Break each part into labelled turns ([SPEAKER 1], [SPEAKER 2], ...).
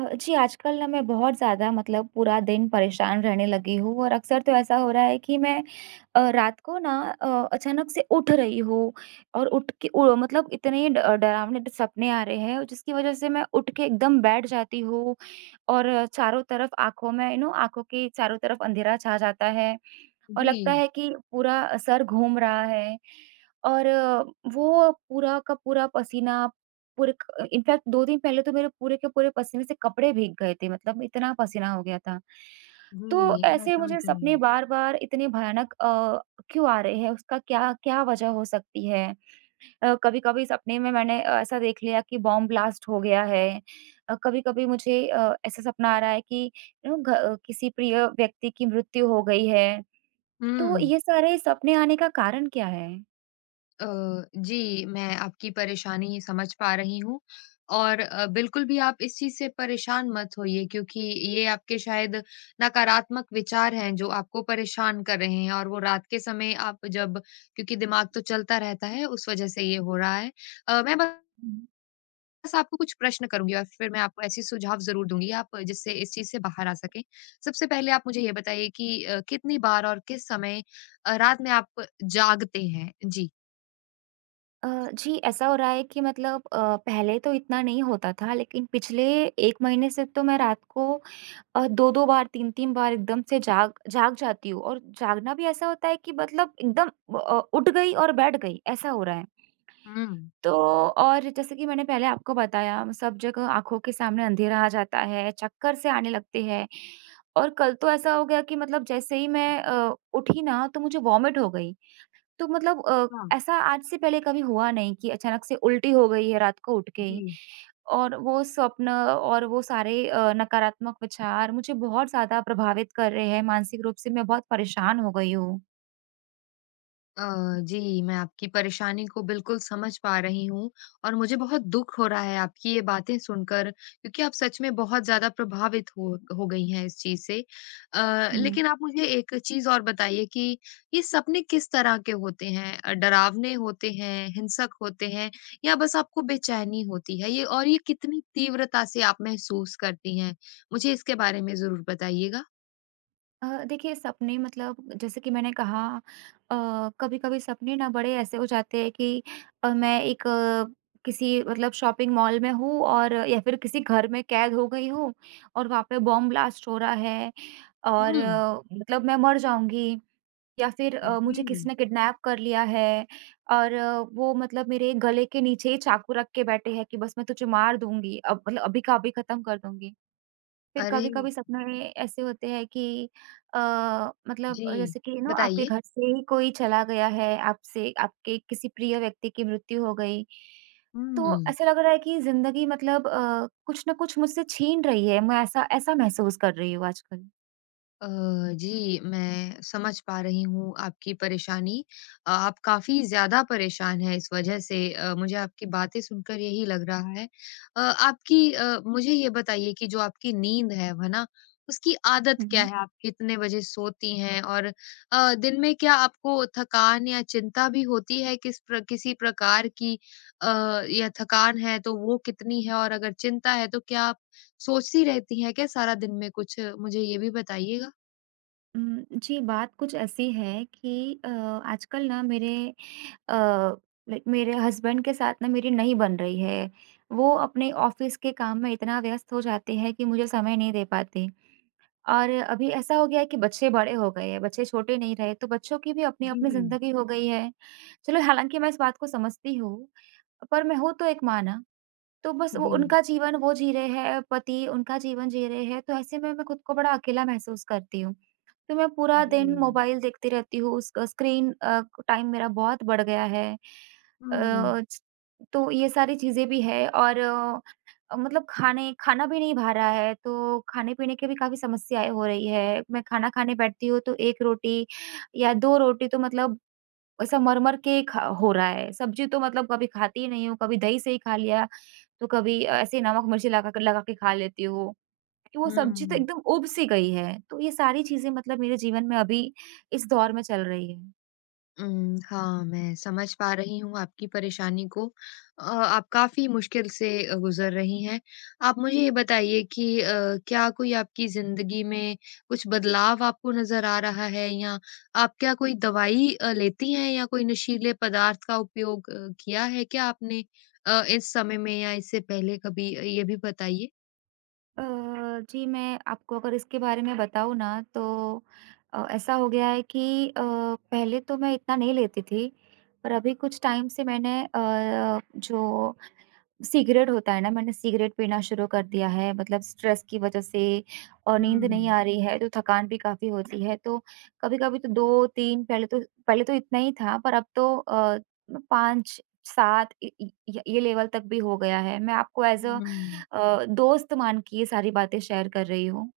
[SPEAKER 1] जी, आजकल ना मैं बहुत ज़्यादा मतलब पूरा दिन परेशान रहने लगी हूँ और अक्सर तो ऐसा हो रहा है कि मैं रात को ना अ, अचानक से उठ रही हूँ और उठ के उ मतलब इतने ड डरावने सपने आ रहे हैं जिसकी वज़ह से मैं उठ के एकदम बैठ जाती हूँ और चारों तरफ आँखों में आँखों के चारों तरफ अंधेरा छा जाता है और लगता
[SPEAKER 2] जी,
[SPEAKER 1] है कि पूरा सर घूम रहा है और वो पूरा का पूरा पसीना पूरे क इनफैक्ट 2 दिन पहले तो मेरे पूरे के पूरे पसीने से कपड़े भीग गए थे, मतलब इतना पसीना हो गया था। तो
[SPEAKER 2] जी, मैं
[SPEAKER 1] ऐसे
[SPEAKER 2] समझ
[SPEAKER 1] मुझे
[SPEAKER 2] रही
[SPEAKER 1] सपने
[SPEAKER 2] हूँ।
[SPEAKER 1] बार-बार इतने भयानक क्यों आ रहे हैं? उसका क्या क्या वजह हो सकती है? कभी-कभी सपने में मैंने ऐसा देख लिया कि बॉम्ब ब्लास्ट हो गया है। कभी-कभी मुझे ऐसा सपना आ रहा है कि किसी प्रिय व्यक्ति की मृत्यु हो गई है।
[SPEAKER 2] हुँ,
[SPEAKER 1] तो
[SPEAKER 2] हुँ।
[SPEAKER 1] ये सारे सपने आने का कारण क्या है?
[SPEAKER 2] अ, जी, मैं आपकी परेशानी समझ पा रही हूँ और बिल्कुल भी आप इस चीज़ से परेशान मत होइए क्योंकि ये आपके शायद नकारात्मक विचार हैं जो आपको परेशान कर रहे हैं और वो रात के समय आप जब क्योंकि दिमाग तो चलता रहता है, उस वज़ह से ये हो रहा है। मैं ब बस आपको कुछ प्रश्न करूँगी और फिर मैं आपको ऐसी सुझाव ज़रूर दूँगी आप जिससे इस चीज़ से बाहर आ सकें। सबसे पहले आप मुझे ये बताइए कि कितनी बार और किस समय रात में आप जागते हैं? जी।
[SPEAKER 1] जी, ऐसा हो रहा है कि मतलब पहले तो इतना नहीं होता था, लेकिन पिछले 1 महीने से तो मैं रात को 2-2 बार, 3-3 बार एकदम से जाग जाग जाती हूँ और जागना भी ऐसा होता है कि मतलब एकदम उठ गई और बैठ गई, ऐसा हो रहा है।
[SPEAKER 2] हुँ।
[SPEAKER 1] तो और जैसे कि मैंने पहले आपको बताया, सब जगह आँखों के सामने अंधेरा आ जाता है, चक्कर से आने लगते हैं और कल तो ऐसा हो गया कि मतलब जैसे ही मैं उठी ना, तो मुझे वॉमिट हो गई। तो मतलब
[SPEAKER 2] हाँ,
[SPEAKER 1] अ, ऐसा आज से पहले कभी हुआ नहीं कि अचानक से उल्टी हो गई है रात को उठ के
[SPEAKER 2] जी।
[SPEAKER 1] ही और वो स्वप्न और वो सारे नकारात्मक विचार मुझे बहुत ज़्यादा प्रभावित कर रहे हैं, मानसिक रूप से मैं बहुत परेशान हो गई हूँ।
[SPEAKER 2] अ, जी, मैं आपकी परेशानी को बिल्कुल समझ पा रही हूँ और मुझे बहुत दुःख हो रहा है आपकी ये बातें सुनकर क्योंकि आप सच में बहुत ज़्यादा प्रभावित हो गई हैं इस चीज़ से।
[SPEAKER 1] हुँ।
[SPEAKER 2] लेकिन आप मुझे एक चीज़ और बताइए कि ये सपने किस तरह के होते हैं? डरावने होते हैं, हिंसक होते हैं या बस आपको बेचैनी होती है? ये और ये कितनी तीव्रता से आप महसूस करती हैं? मुझे इसके बारे में ज़रूर बताइएगा।
[SPEAKER 1] देखिए सपने मतलब जैसे कि मैंने कहा कभी-कभी सपने ना बड़े ऐसे हो जाते हैं कि मैं एक किसी मतलब शॉपिंग मॉल में हूँ और या फिर किसी घर में कैद हो गई हूँ और वहाँ पे बॉम्ब ब्लास्ट हो रहा है और
[SPEAKER 2] हुँ,
[SPEAKER 1] मतलब मैं मर जाऊँगी या फिर मुझे
[SPEAKER 2] जी।
[SPEAKER 1] किसी ने किडनैप कर लिया है और वो मतलब मेरे गले के नीचे ही चाकू रख के बैठे हैं कि बस मैं तुझे मार दूँगी, अब मतलब अभी का अभी खत्म कर दूँगी। फिर
[SPEAKER 2] अरे!
[SPEAKER 1] कभी-कभी सपने ऐसे होते हैं कि अ, मतलब
[SPEAKER 2] जी,
[SPEAKER 1] जैसे कि आपके
[SPEAKER 2] बताइए।
[SPEAKER 1] घर से ही कोई चला गया है, आपसे आपके किसी प्रिय व्यक्ति की मृत्यु हो गई। तो
[SPEAKER 2] हम्म,
[SPEAKER 1] ऐसा लग रहा है कि ज़िंदगी मतलब कुछ ना कुछ मुझसे छीन रही है, मैं ऐसा ऐसा महसूस कर रही हूँ आजकल।
[SPEAKER 2] अ, जी, मैं समझ पा रही हूँ आपकी परेशानी। आप काफ़ी ज़्यादा परेशान हैं इस वजह से मुझे आपकी बातें सुनकर यही लग रहा है। आपकी मुझे ये बताइए कि जो आपकी नींद है ना? उसकी आदत क्या
[SPEAKER 1] हुँ।
[SPEAKER 2] है? आप कितने बजे सोती हैं? और दिन में क्या आपको थकान या चिंता भी होती है? किसी प्रकार की अ, या थकान है तो वो कितनी है? और अगर चिंता है तो क्या आप सोचती रहती हैं क्या सारा दिन में कुछ? मुझे ये भी बताइएगा।
[SPEAKER 1] जी, बात कुछ ऐसी है कि आजकल ना मेरे अ, लाइक मेरे हस्बैंड के साथ ना मेरी नहीं बन रही है। वो अपने ऑफ़िस के काम में इतना व्यस्त हो जाते हैं कि मुझे समय नहीं दे पाते और अभी ऐसा हो गया है कि बच्चे बड़े हो गए हैं, बच्चे छोटे नहीं रहे, तो बच्चों की भी अपनी-अपनी
[SPEAKER 2] जी,
[SPEAKER 1] ज़िंदगी हो गई है। चलो हालाँकि मैं इस बात को समझती हूँ, पर मैं हूँ तो एक माँ ना, तो बस वो
[SPEAKER 2] जी,
[SPEAKER 1] उनका जीवन वो जी रहे हैं, पति उनका जीवन जी रहे हैं, तो ऐसे में मैं खुद को बड़ा अकेला महसूस करती हूँ। तो मैं पूरा
[SPEAKER 2] जी।
[SPEAKER 1] दिन मोबाइल देखती रहती हूँ, उसका स्क्रीन टाइम मेरा बहुत बढ़ गया है। अ,
[SPEAKER 2] हुँ,
[SPEAKER 1] च तो ये सारी चीज़ें भी हैं और मतलब खाने खाना भी नहीं भा रहा है, तो खाने-पीने की भी काफ़ी समस्याएँ हो रही है। मैं खाना खाने बैठती हूँ, तो 1 रोटी या 2 रोटी तो मतलब ऐसा मर-मर के खा हो रहा है। सब्ज़ी तो मतलब कभी खाती ही नहीं हूँ, कभी दही से ही खा लिया, तो कभी ऐसे ही नमक-मिर्ची लगा के खा लेती हूँ। कि वो सब्ज़ी तो
[SPEAKER 2] हुँ,
[SPEAKER 1] एकदम उब सी गई है। तो ये सारी चीज़ें मतलब मेरे जीवन में अभी इस दौर में चल रही है।
[SPEAKER 2] हुँ, हाँ, मैं समझ पा रही हूँ आपकी परेशानी को। आप काफ़ी मुश्किल से गुज़र रही हैं। आप मुझे ये बताइए कि क्या कोई आपकी ज़िंदगी में कुछ बदलाव आपको नज़र आ रहा है या आप क्या कोई दवाई लेती हैं या कोई नशीले पदार्थ का उपयोग किया है क्या आपने इस समय में या इससे पहले कभी? ये भी बताइए।
[SPEAKER 1] अ, जी मैं आपको अगर इसके बारे में बताऊँ ना तो ऐसा हो गया है कि पहले तो मैं इतना नहीं लेती थी, पर अभी कुछ टाइम से मैंने जो सिगरेट होता है ना, मैंने सिगरेट पीना शुरू कर दिया है, मतलब स्ट्रेस की वज़ह से और नींद नहीं
[SPEAKER 2] हुँ,
[SPEAKER 1] आ रही है, तो थकान भी काफ़ी होती है। तो कभी-कभी तो 2-3 पहले तो पहले तो इतना ही था, पर अब तो 5-7 इ इ य ये लेवल तक भी हो गया है। मैं आपको एज़ अ
[SPEAKER 2] हुँ।
[SPEAKER 1] अ, दोस्त मान के ये सारी बातें शेयर कर रही हूँ।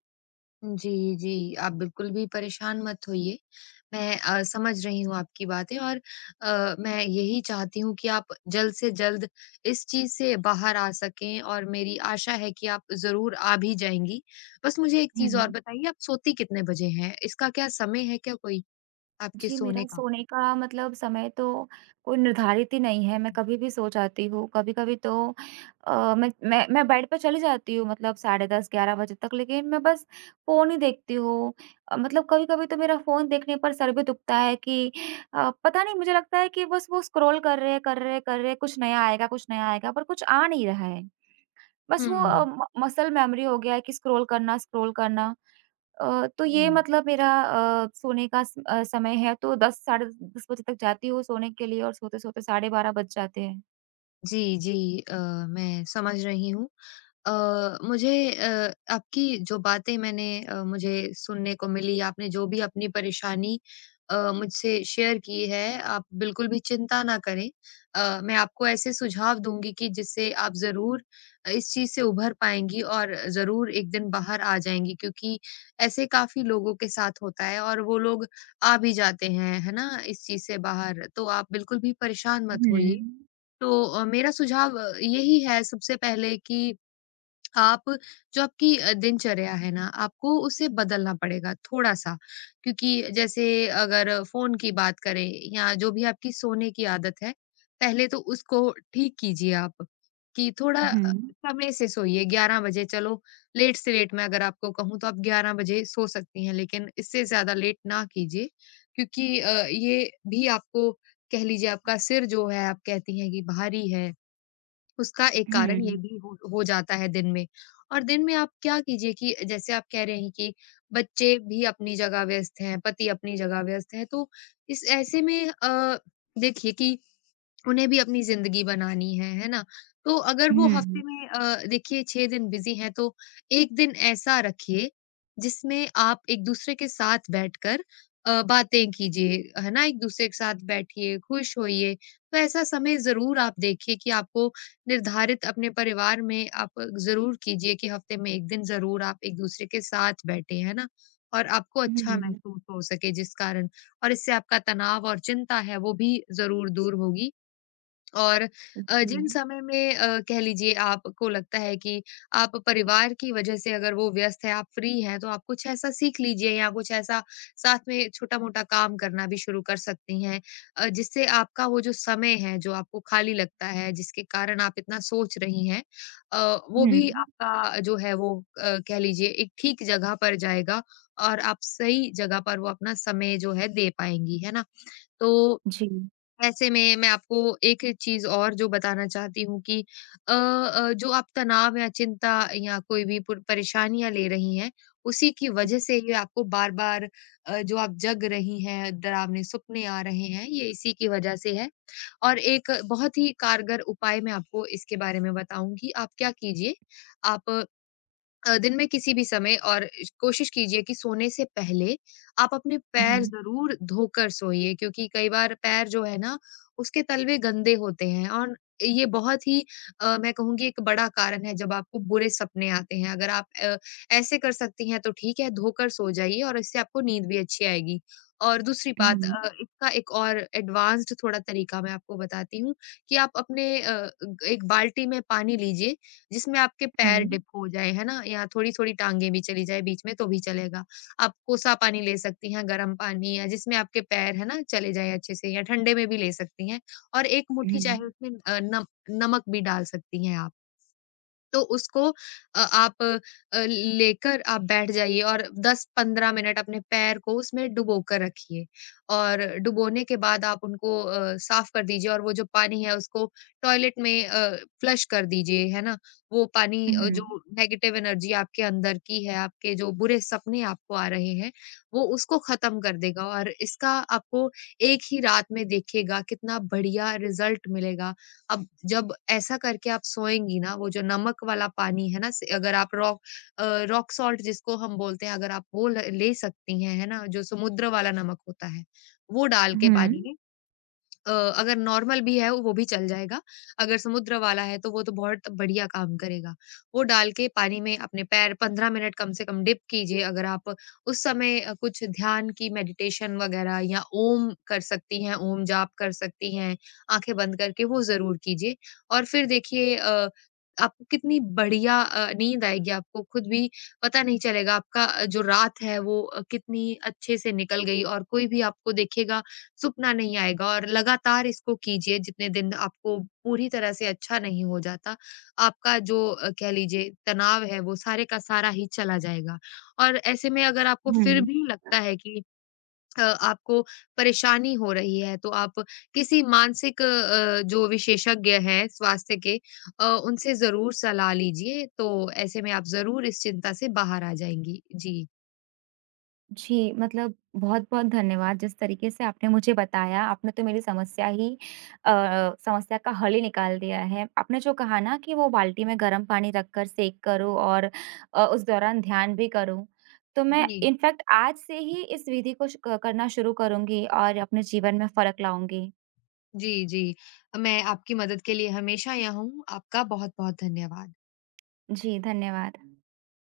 [SPEAKER 2] जी, जी। आप बिल्कुल भी परेशान मत होइए। मैं समझ रही हूँ आपकी बातें और मैं यही चाहती हूँ कि आप जल्द से जल्द इस चीज़ से बाहर आ सकें और मेरी आशा है कि आप ज़रूर आ भी जाएँगी। बस मुझे एक चीज़ और
[SPEAKER 1] हुँ।
[SPEAKER 2] बताइए आप सोती कितने बजे हैं? इसका क्या समय है क्या कोई आपके
[SPEAKER 1] जी,
[SPEAKER 2] सोने
[SPEAKER 1] मेरा
[SPEAKER 2] का?
[SPEAKER 1] सोने का मतलब समय तो कोई निर्धारित ही नहीं है, मैं कभी भी सो जाती हूँ। कभी-कभी तो मैं बेड पे चली जाती हूँ मतलब साढ़े 10 11 बजे तक, लेकिन मैं बस फ़ोन ही देखती हूँ। मतलब कभी-कभी तो मेरा फ़ोन देखने पर सर भी दुखता है कि पता नहीं मुझे लगता है कि बस वो स्क्रॉल कर रहे हैं, कर रहे हैं, कर रहे हैं, कुछ नया आएगा, पर कुछ आ नहीं रहा है। बस वो अ,
[SPEAKER 2] हुँ,
[SPEAKER 1] म मसल मेमोरी हो गया है कि स्क्रॉल करना, स्क्रॉल करना। तो ये
[SPEAKER 2] हुँ।
[SPEAKER 1] मतलब मेरा सोने का समय है तो 10 साढ़े 10 बजे तक जाती हूँ सोने के लिए और सोते-सोते साढ़े 12 बज जाते हैं।
[SPEAKER 2] जी, जी। मैं समझ रही हूँ। मुझे आपकी जो बातें मैंने मुझे सुनने को मिली, आपने जो भी अपनी परेशानी मुझसे शेयर की है, आप बिल्कुल भी चिंता ना करें। मैं आपको ऐसे सुझाव दूँगी कि जिससे आप ज़रूर इस चीज़ से उभर पाएँगी और ज़रूर एक दिन बाहर आ जाएँगी क्योंकि ऐसे काफ़ी लोगों के साथ होता है और वो लोग आ भी जाते हैं, है ना, इस चीज़ से बाहर। तो आप बिल्कुल भी परेशान मत
[SPEAKER 1] हुँ,
[SPEAKER 2] होइए। तो मेरा सुझाव यही है सबसे पहले कि आप जो आपकी दिनचर्या है ना, आपको उसे बदलना पड़ेगा थोड़ा-सा। क्योंकि जैसे अगर फ़ोन की बात करें या जो भी आपकी सोने की आदत है, पहले तो उसको ठीक कीजिए आप, कि थोड़ा
[SPEAKER 1] हुँ,
[SPEAKER 2] समय से सोइए 11 बजे चलो, लेट से लेट मैं अगर आपको कहूँ तो आप 11 बजे सो सकती हैं, लेकिन इससे ज़्यादा लेट ना कीजिए। क्योंकि ये भी आपको कह लीजिए आपका सिर जो है, आप कहती हैं कि भारी है उसका एक कारण ये
[SPEAKER 1] हुँ,
[SPEAKER 2] भी हो जाता है दिन में। और दिन में आप क्या कीजिए कि जैसे आप कह रहे हैं कि बच्चे भी अपनी जगह व्यस्त हैं, पति अपनी जगह व्यस्त है, तो इस ऐसे में देखिए कि उन्हें भी अपनी ज़िंदगी बनानी है ना? तो अगर वो जी।
[SPEAKER 1] हुँ,
[SPEAKER 2] हफ्ते में देखिए 6 दिन बिज़ी हैं तो 1 दिन ऐसा रखिए जिसमें आप एक-दूसरे के साथ बैठकर बातें कीजिए, है ना? एक-दूसरे के साथ बैठिए, खुश होइए, तो ऐसा समय ज़रूर आप देखिए कि आपको निर्धारित अपने परिवार में आप ज़रूर कीजिए कि हफ्ते में 1 दिन ज़रूर आप एक-दूसरे के साथ बैठें, है ना? और आपको अच्छा
[SPEAKER 1] हुँ,
[SPEAKER 2] महसूस हो सके जिस कारण और इससे आपका तनाव और चिंता है वो भी ज़रूर दूर होगी। और जिन
[SPEAKER 1] जी,
[SPEAKER 2] समय में कह लीजिए आपको लगता है कि आप परिवार की वजह से अगर वो व्यस्त है, आप फ्री हैं, तो आप कुछ ऐसा सीख लीजिए या कुछ ऐसा साथ में छोटा-मोटा काम करना भी शुरू कर सकती हैं। जिससे आपका वो जो समय है, जो आपको खाली लगता है, जिसके कारण आप इतना सोच रही हैं वो
[SPEAKER 1] हुँ,
[SPEAKER 2] भी आपका जो है वो कह लीजिए एक ठीक जगह पर जाएगा और आप सही जगह पर वो अपना समय जो है दे पाएँगी, है ना? तो
[SPEAKER 1] जी,
[SPEAKER 2] ऐसे में मैं आपको एक चीज़ और जो बताना चाहती हूँ कि जो आप तनाव या चिंता या कोई भी पुर परेशानियाँ ले रही हैं, उसी की वज़ह से ये आपको बार-बार जो आप जग रही हैं, डरावने सपने आ रहे हैं, ये इसी की वज़ह से है। और एक बहुत ही कारगर उपाय मैं आपको इसके बारे में बताऊँगी। आप क्या कीजिए, आप दिन में किसी भी समय और श कोशिश कीजिए कि सोने से पहले आप अपने पैर
[SPEAKER 1] हुँ,
[SPEAKER 2] ज़रूर धोकर सोइए क्योंकि कई बार पैर जो है ना, उसके तलवे गंदे होते हैं और ये बहुत ही मैं कहूँगी एक बड़ा कारण है जब आपको बुरे सपने आते हैं। अगर आप ऐसे कर सकती हैं तो ठीक है, धोकर सो जाइए और इससे आपको नींद भी अच्छी आएगी। और दूसरी बात
[SPEAKER 1] हुँ,
[SPEAKER 2] इसका एक और एडवांस्ड थोड़ा तरीका मैं आपको बताती हूँ कि आप अपने अ, ग एक बाल्टी में पानी लीजिए जिसमें आपके पैर
[SPEAKER 1] हुँ,
[SPEAKER 2] डिप हो जाए, है ना? या थोड़ी-थोड़ी टाँगें भी चली जाए बीच में तो भी चलेगा। आप कोसा पानी ले सकती हैं, गर्म पानी या जिसमें आपके पैर है ना चले जाएँ अच्छे से या ठंडे में भी ले सकती हैं और एक मुट्ठी चाहे उसमें नम नमक भी डाल सकती हैं आप। तो उसको अ, आप अ, लेकर आप बैठ जाइए और 10-15 मिनट अपने पैर को उसमें डुबो कर रखिए और डुबोने के बाद आप उनको साफ कर दीजिए और वो जो पानी है उसको टॉयलेट में फ्लश कर दीजिए, है ना? वो पानी
[SPEAKER 1] हुँ, हुँ,
[SPEAKER 2] जो नेगेटिव एनर्जी आपके अंदर की है, आपके जो बुरे सपने आपको आ रहे हैं, वो उसको खत्म कर देगा और इसका आपको एक ही रात में देखिएगा कितना बढ़िया रिजल्ट मिलेगा। अब जब ऐसा करके आप सोएँगी ना, वो जो नमक वाला पानी है ना, स अगर आप रॉक अ, रॉक सॉल्ट जिसको हम बोलते हैं, अगर आप वो ल ले सकती हैं, है ना? जो समुद्र वाला नमक होता है, वो डाल के
[SPEAKER 1] हुँ,
[SPEAKER 2] पानी में अ, अगर नॉर्मल भी है वो भी चल जाएगा, अगर समुद्र वाला है तो वो तो बहुत बढ़िया काम करेगा। वो डाल के पानी में अपने पैर 15 मिनट कम से कम डिप कीजिए अगर आप उस समय कुछ ध्यान की मेडिटेशन वगैरह या ओम कर सकती हैं, ओम जाप कर सकती हैं, आँखें बंद करके वो ज़रूर कीजिए। और फिर देखिए आपको कितनी बढ़िया नींद आएगी, आपको खुद भी पता नहीं चलेगा आपका जो रात है वो कितनी अच्छे से निकल गई और कोई भी आपको देखेगा सुपना नहीं आएगा और लगातार इसको कीजिए जितने दिन आपको पूरी तरह से अच्छा नहीं हो जाता, आपका जो कह लीजिए तनाव है वो सारे का सारा ही चला जाएगा। और ऐसे में अगर आपको फिर
[SPEAKER 1] हुँ।
[SPEAKER 2] भी लगता है कि आपको परेशानी हो रही है तो आप किसी मानसिक जो विशेषज्ञ हैं स्वास्थ्य के उनसे ज़रूर सलाह लीजिए, तो ऐसे में आप ज़रूर इस चिंता से बाहर आ जाएँगी। जी।
[SPEAKER 1] जी, मतलब बहुत-बहुत धन्यवाद जिस तरीके से आपने मुझे बताया, आपने तो मेरी अ, समस्या का हल ही निकाल दिया है। आपने जो कहा ना कि वो बाल्टी में गर्म पानी रखकर सेंक करो और उस दौरान ध्यान भी करूँ, तो मैं
[SPEAKER 2] जी।
[SPEAKER 1] इनफैक्ट आज से ही इस विधि को श क करना शुरू करूँगी और अपने जीवन में फ़र्क लाऊँगी।
[SPEAKER 2] जी, जी। मैं आपकी मदद के लिए हमेशा यहाँ हूँ। आपका बहुत-बहुत धन्यवाद।
[SPEAKER 1] जी, धन्यवाद।